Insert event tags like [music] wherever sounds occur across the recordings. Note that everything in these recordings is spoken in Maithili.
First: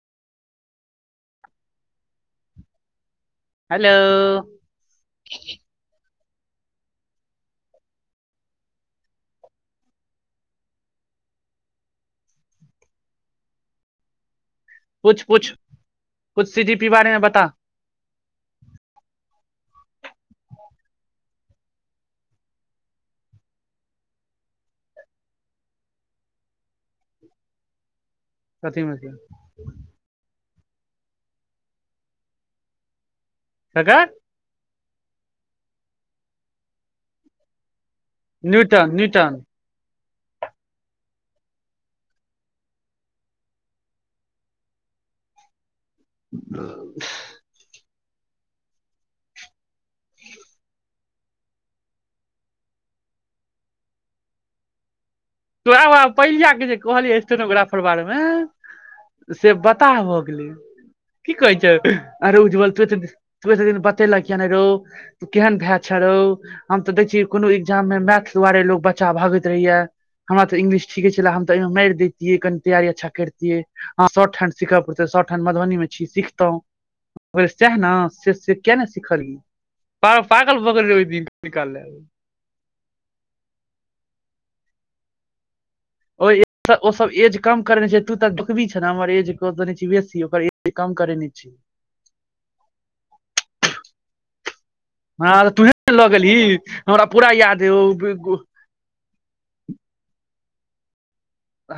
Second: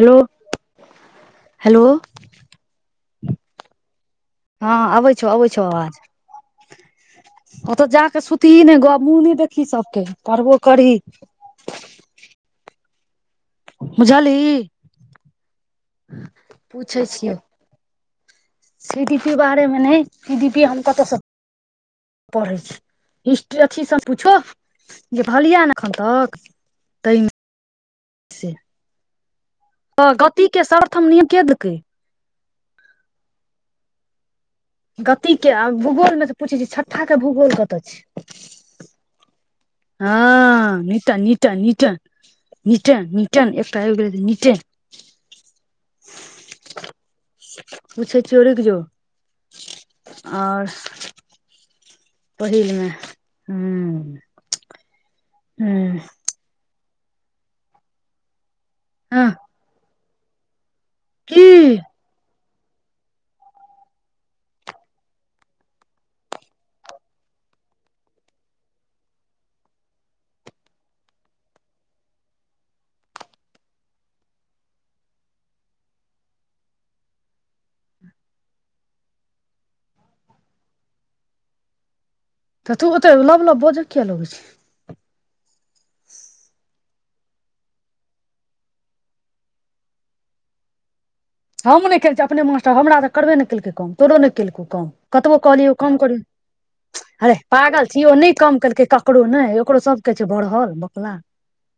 हेलो हेलो हेलो हँ आबै छौ अबै छौ आवाज ओतऽ जााक सुतही ने ग मुँह नहि देखी सभके पढ़बो करी [inaudible] बुझलही कुछ पुछ कछ सी डी पी पूछै बारेमे छियौ बता सी डी पी बारे मे नहि सी डी पी हम कत स पढ़ै छी हिस्ट्री अथी सँ पूछो जे भलियै ने एखन तक त कथी मे तऽ गति के शर्थहम निय के देलकै ककर गति के आ भूगोल में त पूछै छै छठ्ठाक के भूगोल कतय छै न्यूटन न्यूटन हँ निटन निटन निटन मिटन मिटन एकटा हो गेल छै मिटन पुछै छियै रूक जो आओर पहिलमे ह तो आबब पहिल के जे कहलियै स्टोनग्राफर बारे मे हँ से बताह भऽ गेल की कहै छ आरो ल त द बतेल किया रौ त केहन भाय छ रौ हम त देखिय को एग्जाम मे मैथ दुआारे लोग बच्चा भागैत रहैय हमरा तऽ इंग्लिश ठीके छले हम तऽ मे मार दितिये कनि तैारी अच्छा करितियै शॉर्ट हेंड सिख पड़े शर्ट ओठन मधुबनी मे छी सिखतहु सएह ने से से किया ने सिखलिय प पागल भऽ गेल रहै ओइ दिन सिखै लेल तऽ तू ओ तऽ लब लब बोजअ किया लगै छै ओहि ओ सब एज कम करे छै तू तऽ देखबी छ ने हमर एज दे बेसीकर एज कम करे हम नहि खेल छियै अपने मास्टर हमरा तऽ करबे नहि केलकै काम तोरो नहि केलकौ कम हँ कतबो तऽ कहिय तूहे ने कम लऽ कर गेलही हमरा पूरा अरे याद अइ पागल छी ओ नहि कम केलकै ककरो ने ो सबकेछ बढ़ल बोकला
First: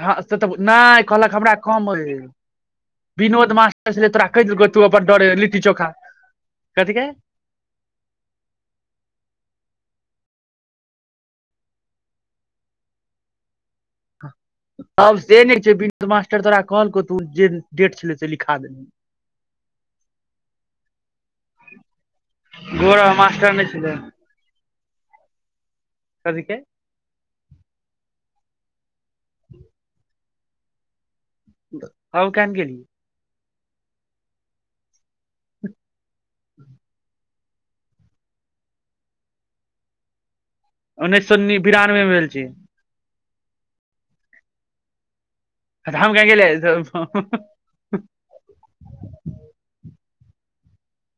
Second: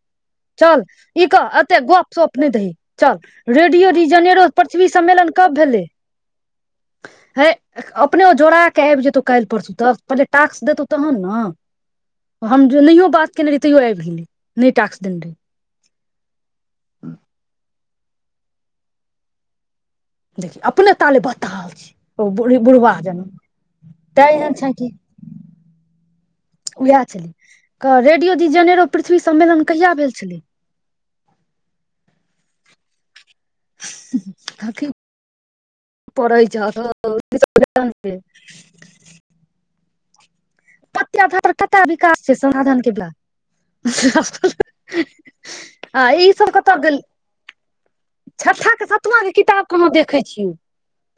हँ से तऽ चल नहि ई कहलक कह हमरा एते कम गप अइ सप नहि दी चल विनोद रेडियो मास्टर छलै तोरा कहि रीजनरो देलकौ तू पृथ्वी अपन सम्मेलन डरे कब लिट्टी भेलै चोखा कथी के हे अपने जोड़ा के आबि जेतौ काल्हि परसू तऽ पहेले टाकस दैतो तहन हम नहि तो बात तैयो आबि गेलै नहि टास्क देने तब रहियै से नहि छैनोद मास्टर तोरा कहलक तू जे डेट छलै से लिखा देब देखियौ अपने ताले बताल छी ओ ब बुढ़बा गौरव जनम मास्टर नहि छलै तैं एहन छै कि कथी के उएह छलै रेडियो दी जेनेरो पृथ्वी सम्मेलन कहिया भेल छलै हउ कन गेली ताकी पढ़इ जा तऽ [unintelligible] उन्नैस पत्यध सौ पर बिरानवे मे तभिकास भेल छै छी साधन के [unintelligible] आ हम किया ई सब कतऽ गेल गेलियै छठा के सतुआ के किताब कहाँ देख देखै छ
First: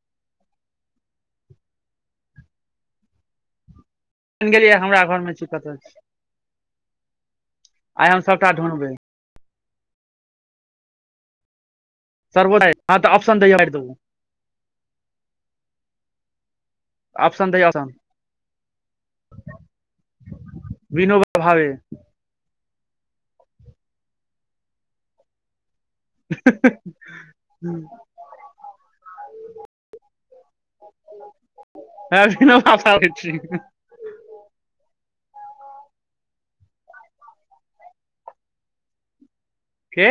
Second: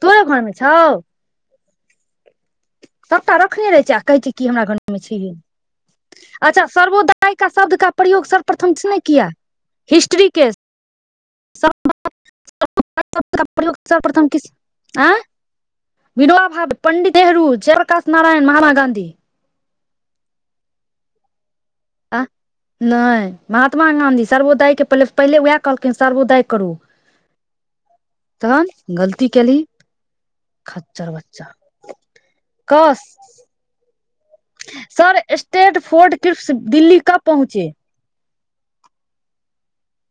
तोरे घरमे छौ सभटा रखने रहै छै आ कहै छै की हमरा गेलियै घरमे छइ घर है मे छी कतऽ अच्छा सर्वोदय का शब्द का आइ हम प्रयोग सबटा सर्वप्रथम ढूंढबै किसने किया हिस्ट्रीक के सर्वोदय हँ तऽ ऑप्शन दैय मारि देबू सर्प्रथम किसने आँ [unintelligible] विनोबा भावे पंडित नेहरू ऑप्शन दैय ऑप्शन जयप्रकाश नारायण महात्मा गांधी विनोबा भावे आ नहि महात्मा गाँधी सर्वोदय के पहिले पहिले उएह कहलखिन सर्वोदय करू हँ तहन गलती केली खच्चर बच्चा विनोबा कस भावे छी sir Stafford Cripps Delhi कब पहुँचे के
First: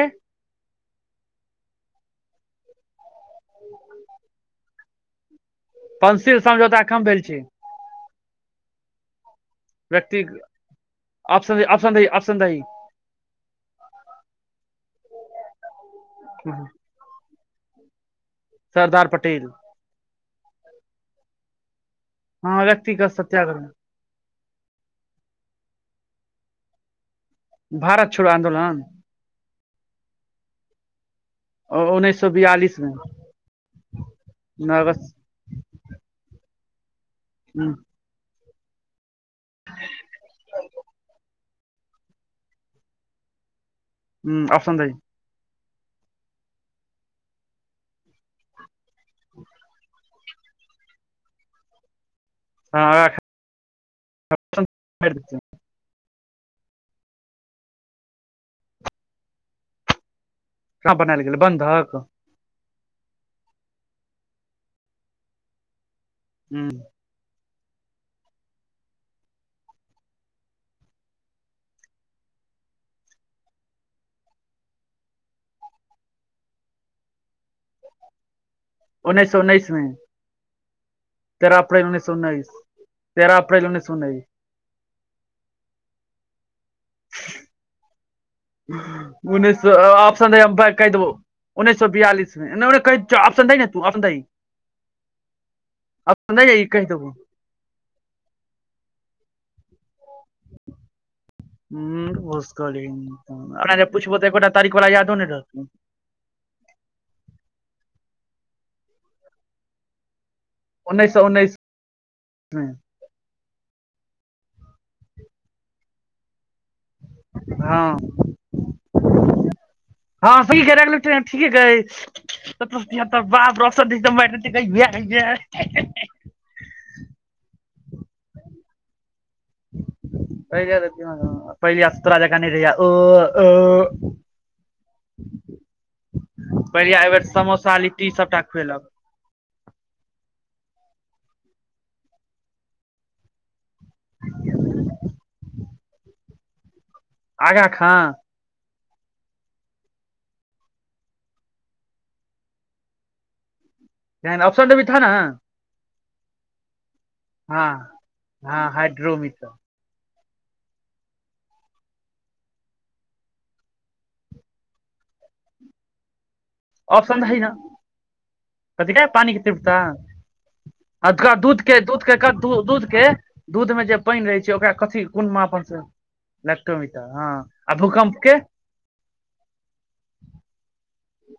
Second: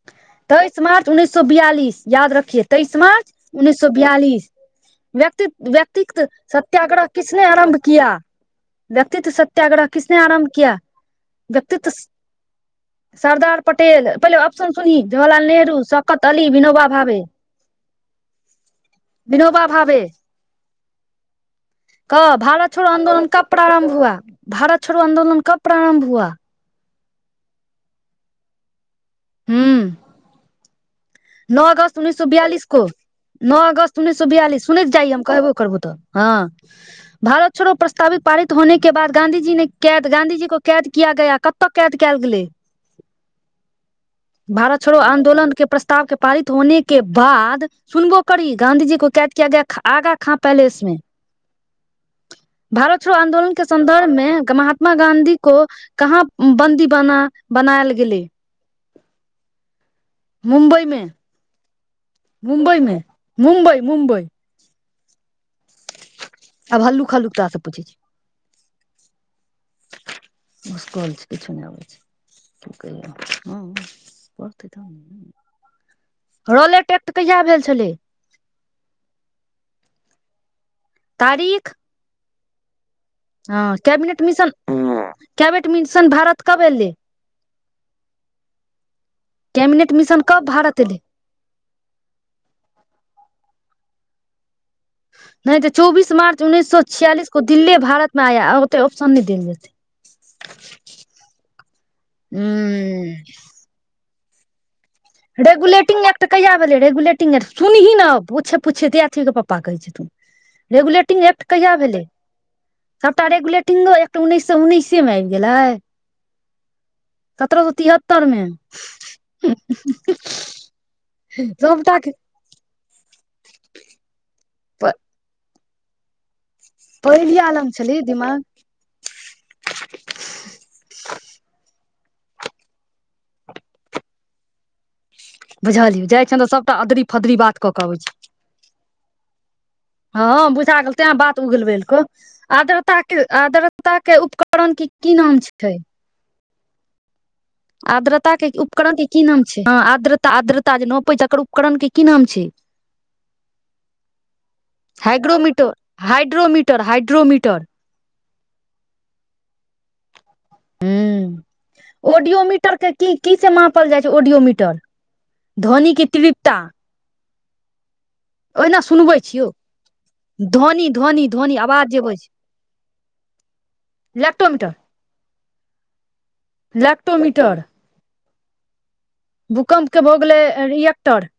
तेइस मार्च उन्नैस सए बियालिस याद रखिए तेइस उन्नैस सए बियालिस व्यक्त व्यक्तित पंसिल समझौता कम सत्याग्रह भेल छै किसने आरम्भ किया व्यक्तित्व सत्य सत्याग्रह किसने व्यक्ति आरम्भ किया ऑप्शन व्यक्तित्व ऑप्शन दही ऑप्शन दही सरदार पटेल पहिले अब सुनिही जवरलााल नेहरू सौकत अली विनोोबा भाबे सरदार पटेल विनोबा भावे कह हँ भारत छोड़ व्यक्तिगत आन्दोलन कब सत्याग्रह प्रारम्भ हुआ भारत छोड़ो आंन्दोलन कब प्रारम्भ हुआ भारत छोड़ो आन्दोलन हू नओ अगस्त उन्नैस सए बियालिस को नओ अगस्त उन्नैस सए बियालिस नओ सुन जाइय अगस्त हम कहबो करबहु तऽ हँ भारत हूँ छोड़ो प्रस्तावित पारित होने के बाद गाँंधीजी ने कैद गांधीजी को कैद किया गया कतऽ कैद कयल गेलै हूँ ऑप्शन भारत दही छोड़ो आंन्दोलन के प्र के पारित होने के बाद सुनबो करी गाँंधीजी को कैद किया गया आगा खा पैलेस मे भारत छोड़ो आंन्दोलन के संन्दर्भमे महाॅंत्मा गाँधी को कहाँ बन्दी बना बनायल गेलय स बन लल गेलय बंधक मुंबइमे मुम्बइ मुमबइ आब हल्लुक हल्लुक तोरा आ सॅं पुछय छीयो भूसकोल छै किछु नहि अबैय छय [unintelligible] रॉलेट एक्ट कहिया भेल छलै उन्नेश स सए उन्नैस मे तेरह तारीख अप्रैल उन्नैस सए उन्नैस तेरह अप्रैल हँ उन्नैस सए उन्नैस cabinet mission cabinet mission Bharat कब एले उन्नैस सए मिशन ऑप्सन दे कब हम तोरा भारत कहि एलै देबौ उन्नैस सए बियालिस मे ऑप्सन दही ने दही ने नहि तऽ चौबीस मार्च उन्नैस सए कहि देबौ छियालिस को दिल्ली भारत मे आया ओते ऑप्शन नहि देल जेतय उंम्म [unintelligible] नहि रहतौ रेगुलेटिंग एक्ट कहियआ भेलै रेगुलेटिंग एक्ट सुनही नए ओछ पूछिेते अथीके पपा कहै छथुन उन्नैस सए रेगुलेटिंग एक्ट उन्नैस कहिया भेलै मे सभटा रेगुलेट तिनो एकटा उन्नैस सए उन्नैसे मे आबि गेलै सत्रह गो तिहत्तर मे हाँ स कह गेल ठीके सभटा के कहाप रसम [unintelligible] पहिली आलम छली दिमाग राजा क नहि रहयै ओ ओ बुझलियै जाइ छियनि तऽ सबटा पहिलिया अदरी एहि बेर फदरी बात कऽ समोसा केऽ अबै लिट्टी छै सबटा खुएलक हाँ बुझा गेल तें बात उगको आद्रता के आद्रता के उपकरण क की नाम छ छै आगाँ खाँ आर्द्रता के उपकरण के की नाम छै ह आद्रता आद्रता जे नपै छै ओकर उपकरण के की नाम छै [inaudible] क अफ्सर भी था ना हाइग्रोमीटर हाइड्रोमीटर हाइड्रोमीटर हाँ हाइड्रोमीटर ह ऑडियोमीटर के की की से मापल जाइ छै ऑडियोमीटर धव्नी के तृप ऑप्शन दही ना ओहिना कतिक सुनबै पानी छियौ ध्वनि आ ध्वनि ध्वनि दूध के आवाज जे दूध अबै के दूध के दूध मे जे पाइन रहै छै ओकरा कथी कोन माप लेकटोमीटर हाँ आ भूकम्पके भूकम्पके भऽ गेलै रिएक्टर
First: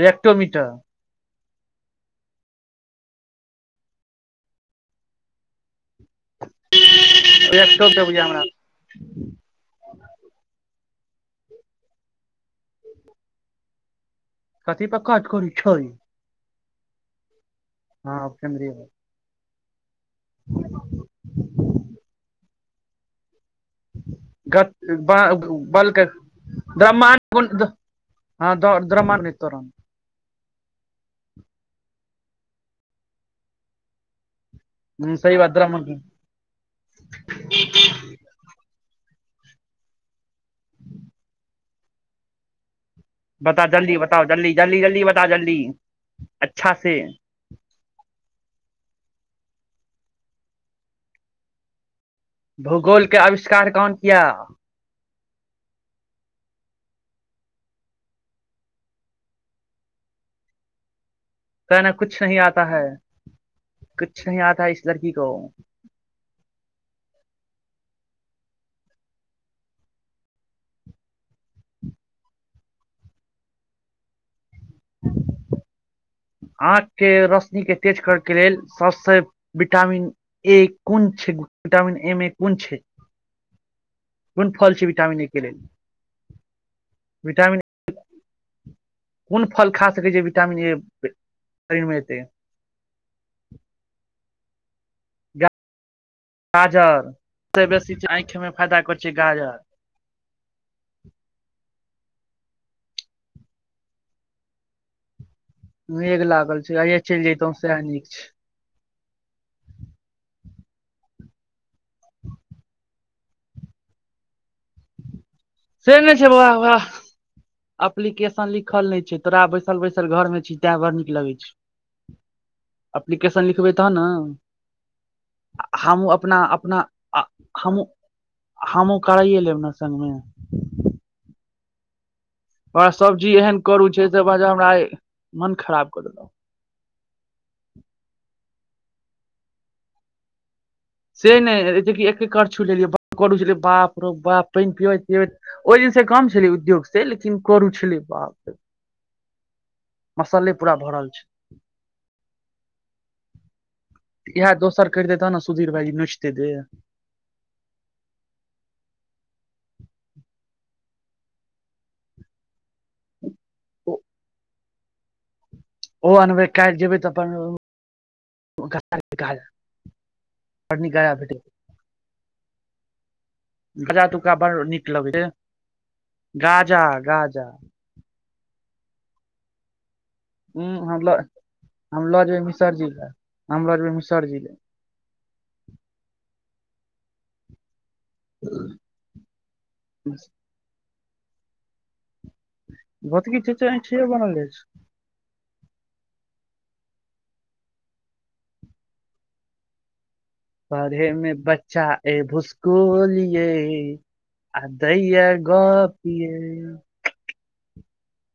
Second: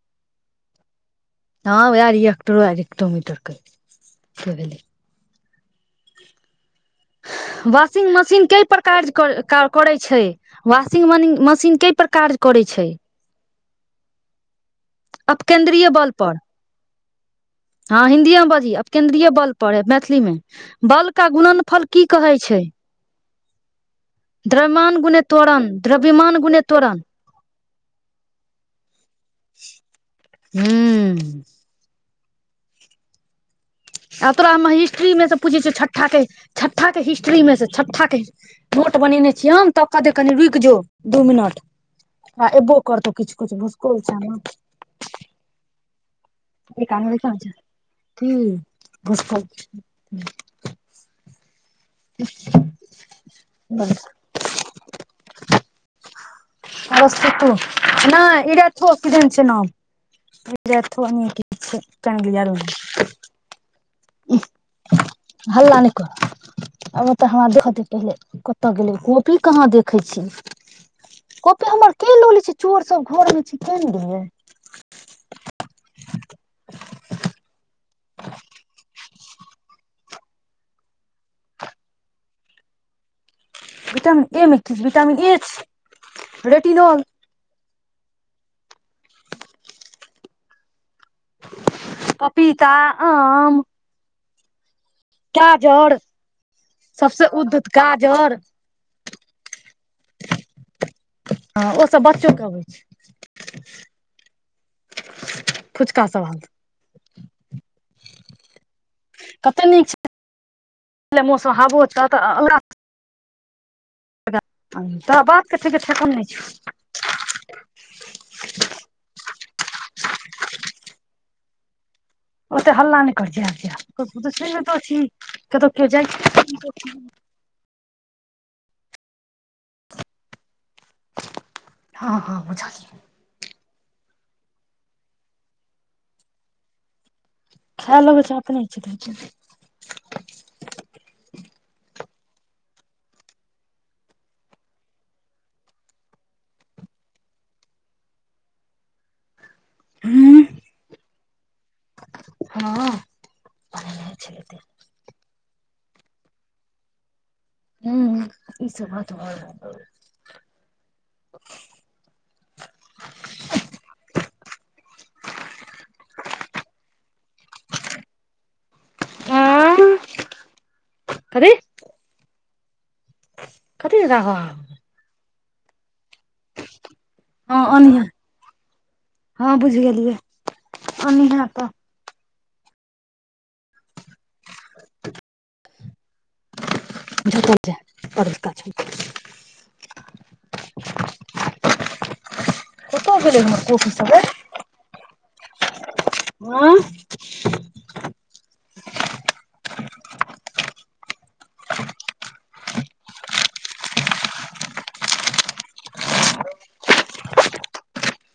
रिएकटो मीटर ह ओ एकटर एकटोमीटरके भेल रिएक्टोमीटर वाशिंग बुझाइये हमरा मशीन कए पर काराज करै छै वाशिंग मशीन कए पर काज करैय छै कथी पर काज अब करै छै केन्द्रीय बलपर हाँ हँ हिन्दीयो बजी केन्द्रीय अब केंन्द्रीय बल पर मै मैथिली मे बल का गुणन फल की कहे छै द्रव्यमान गुने त्वरण [unintelligible] द्रव्यमान गुने त्वरण हाँ द्रव्यमान नित हूँ आ तोरा हम हिस्ट्री हूँ मे से सही बात पूछै छिय द्रव्यमान गुणित छठाक के छ्ठाक के हिस्ट्री मे छठाके मोट बनेने छीयै हम तब की कनी रुकि जो दू मिनट आ एबो कतऽ किछु किछु बता जल्दी भुसकोल छै बताओ ना जल्दी जल्दी जल्दी बताओ जल्दी अच्छा [unintelligible] से कान की भुसकोल भूगोलके आविष्कार कोन किया अरस्तेतु नैय इरैकौ किदयन छै नाम रेथोनी कहना कुछ नहि आता है कछु नहिं आता इस लड़की को हल्ला नहि कर आब ओतऽ हमरा देखत पहिले कतय गेलै कोपी कहाँ देखै छी कोपी हमर के लो ले छी चोर सब घर मे छै केन ल आंख के रोशनी के कर के लेल सबसे विटामिन ए कोन छै विटामिन एम ए कोन छै विटामिन ए कोन मे फल की छी विटामिन विटामीन ए के लेल छै रेटिनॉल विटामिन कोन फल खा सकैत छै विटामिन ए शरीर मे एतै पपीता आम काजर गाजर सभसँ बेसी छै आँखेमे फायदा कर छै गाजर हँ ओ सब बस चौकाबै छै फुचका मेघ सब हाल लागल छै आय चलि जतहु सएह नीक छै पहिले मौसम हबो छैह तऽ ओकरा तऽ बात के ठीक से ठेकान ने नहि छै छौ बउआ वाह एप्लीकेशन लिखल नहि छै तोरा बैसल बैसल घर मे छी तें बड़ नीक लगे छै [inaudible] ओते हल्ला न कर एप्लीकेशन जय लिखबै तहन दियो न तो सुनितौ छी कतो कियो जाइ छै हम हम ओ कराइए लेब ने संगे हँ हँ ओकरा बुझलिए सब्जी एहन करू छै त हमरा मन खराब कर देलहु खा लगैय च अपने इछै से नहि जेकि एक करछु लेलियै कर छलै बाप रो बाप पानि पिबैत प ओहि दिन से काम छलै उद्योग से लेकिन करू छली बाप [inaudible] हूँ मसले पूरा भरल छै हँ बनेने छलै इएह तेल दोसर कर देै तह ने सुधीर भाायजी नौचतै देर नै ह ई सब बात ओ ओ अनबै काल जेबै तऽ अपन आँ फरनी गाया भेटे कथी कथी रहौ तुका बड़ नीक लगैत छै गाजा गाजा हँ ओनिहे हँ बुझि गेललिय ह हम लऽ हम लऽ जेयबै मिसर जी ल हम लऽ जेबै मिसर जी ले [unintelligible] कतअ गेलै हमर भौतकी चचा अइठिये कॉपी बनल अछि सब गै हँ [inaudible] पढ़े मे बच्चा ए भूसकोलिये आ दैया गोप यैय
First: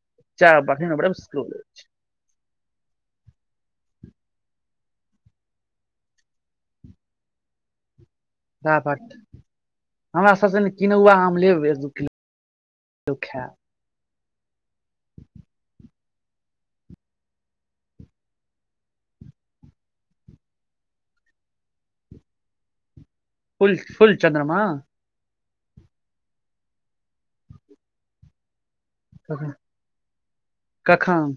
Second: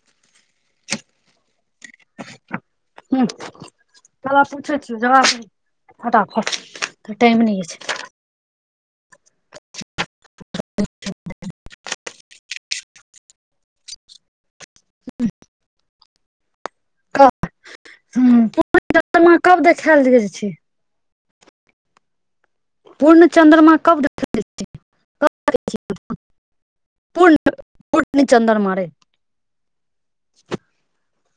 [unintelligible] ह्म त पूछै छिय जवाब द फटाफट तऽ टाइम नहि अछि सापट हमरा सभसँ ने किनौआ आम लेब एक दू किलो सुखा ह कब देखायल छै पूर्ण फुल चंन्द्रमा कब फुल चन्द्रमा देखायल पू पू चन्दन मारे कखाम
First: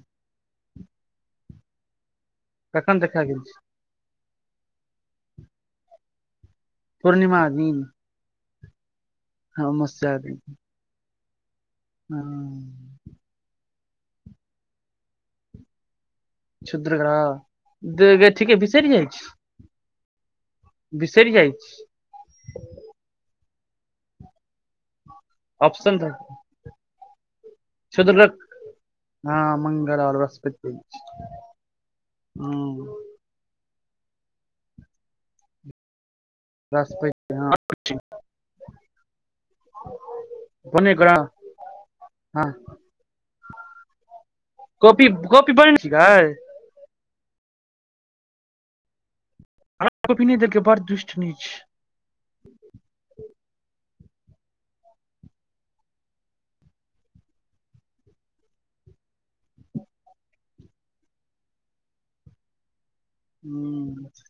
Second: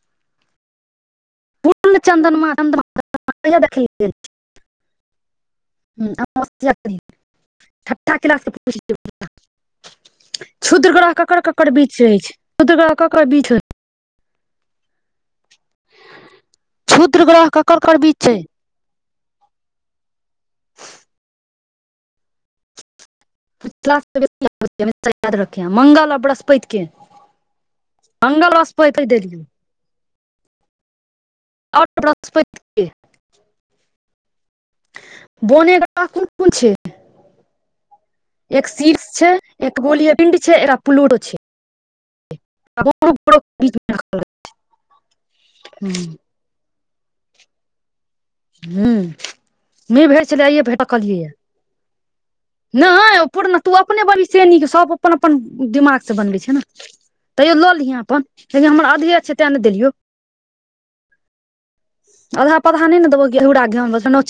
पूर्ण चन्दन म कखन देखा गेल छी च पूर्णिमा गेल [unintelligible] हँ मस्त आदी केकर केकर बीच रहय छै ककर बीच छ्षुद्र क्षुद्र ग्रह ककर ककर बीच ग छै ठीके बिसैर जाइ छीये बिसरि जाइ छी ाद रख मंगल आर बृहस्पति के चद मंगल बृहस्पति हँ देलियै मंगल आओर बृहस्पति आ हँ वृहस्पति बने कोन कोन छै बृहस्पति हँ एक शीर्ष छै एक गोलिय पिन्ड छै एरा पुलूरो छै हाँ कॅपी कॉपी बन छै ग र्द नहि कॉपी भेट छलै देलकै आइयए बड़ भेट दुष्ट कहलियैए नीच नहि पूरण तू अपने बनीसे नीक सब अपन अपन दिमागसे बनबै छ ने तैयो लऽ लिहे अपन लेकिन हमर अधी अ छै तै ने देलियौ आधा पर अहाँ नय न देबय घिरा हूँ गेहु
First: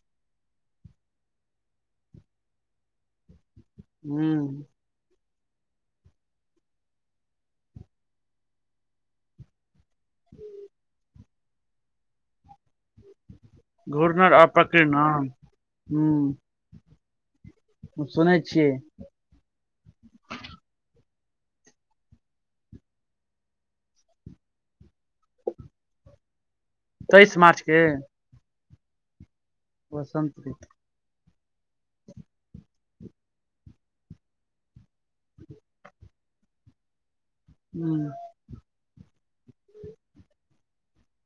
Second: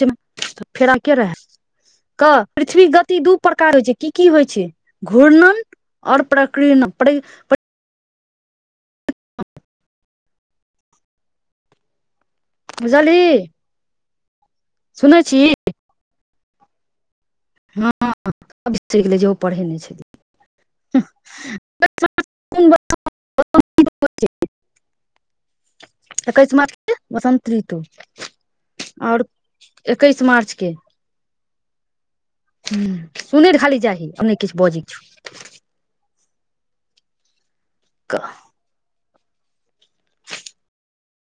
फेरामे के रहय कह पृथ्वी गति दू प्रकार प्रकार होइ छै की की होइ हूँ छै घूर्णन ओर प्रकणन बुझलीही आपत्ति ना हूं हँ छियै बिस्तरि गेलै जे ओ पढ़ेने छल [unintelligible] तऽ कहै छै मात तेइस वसन्त मार्च ऋतु के आउर एकैस बसंत ऋतु मार्चके ह सुन खाली चाही अने किछु बजै छै हूम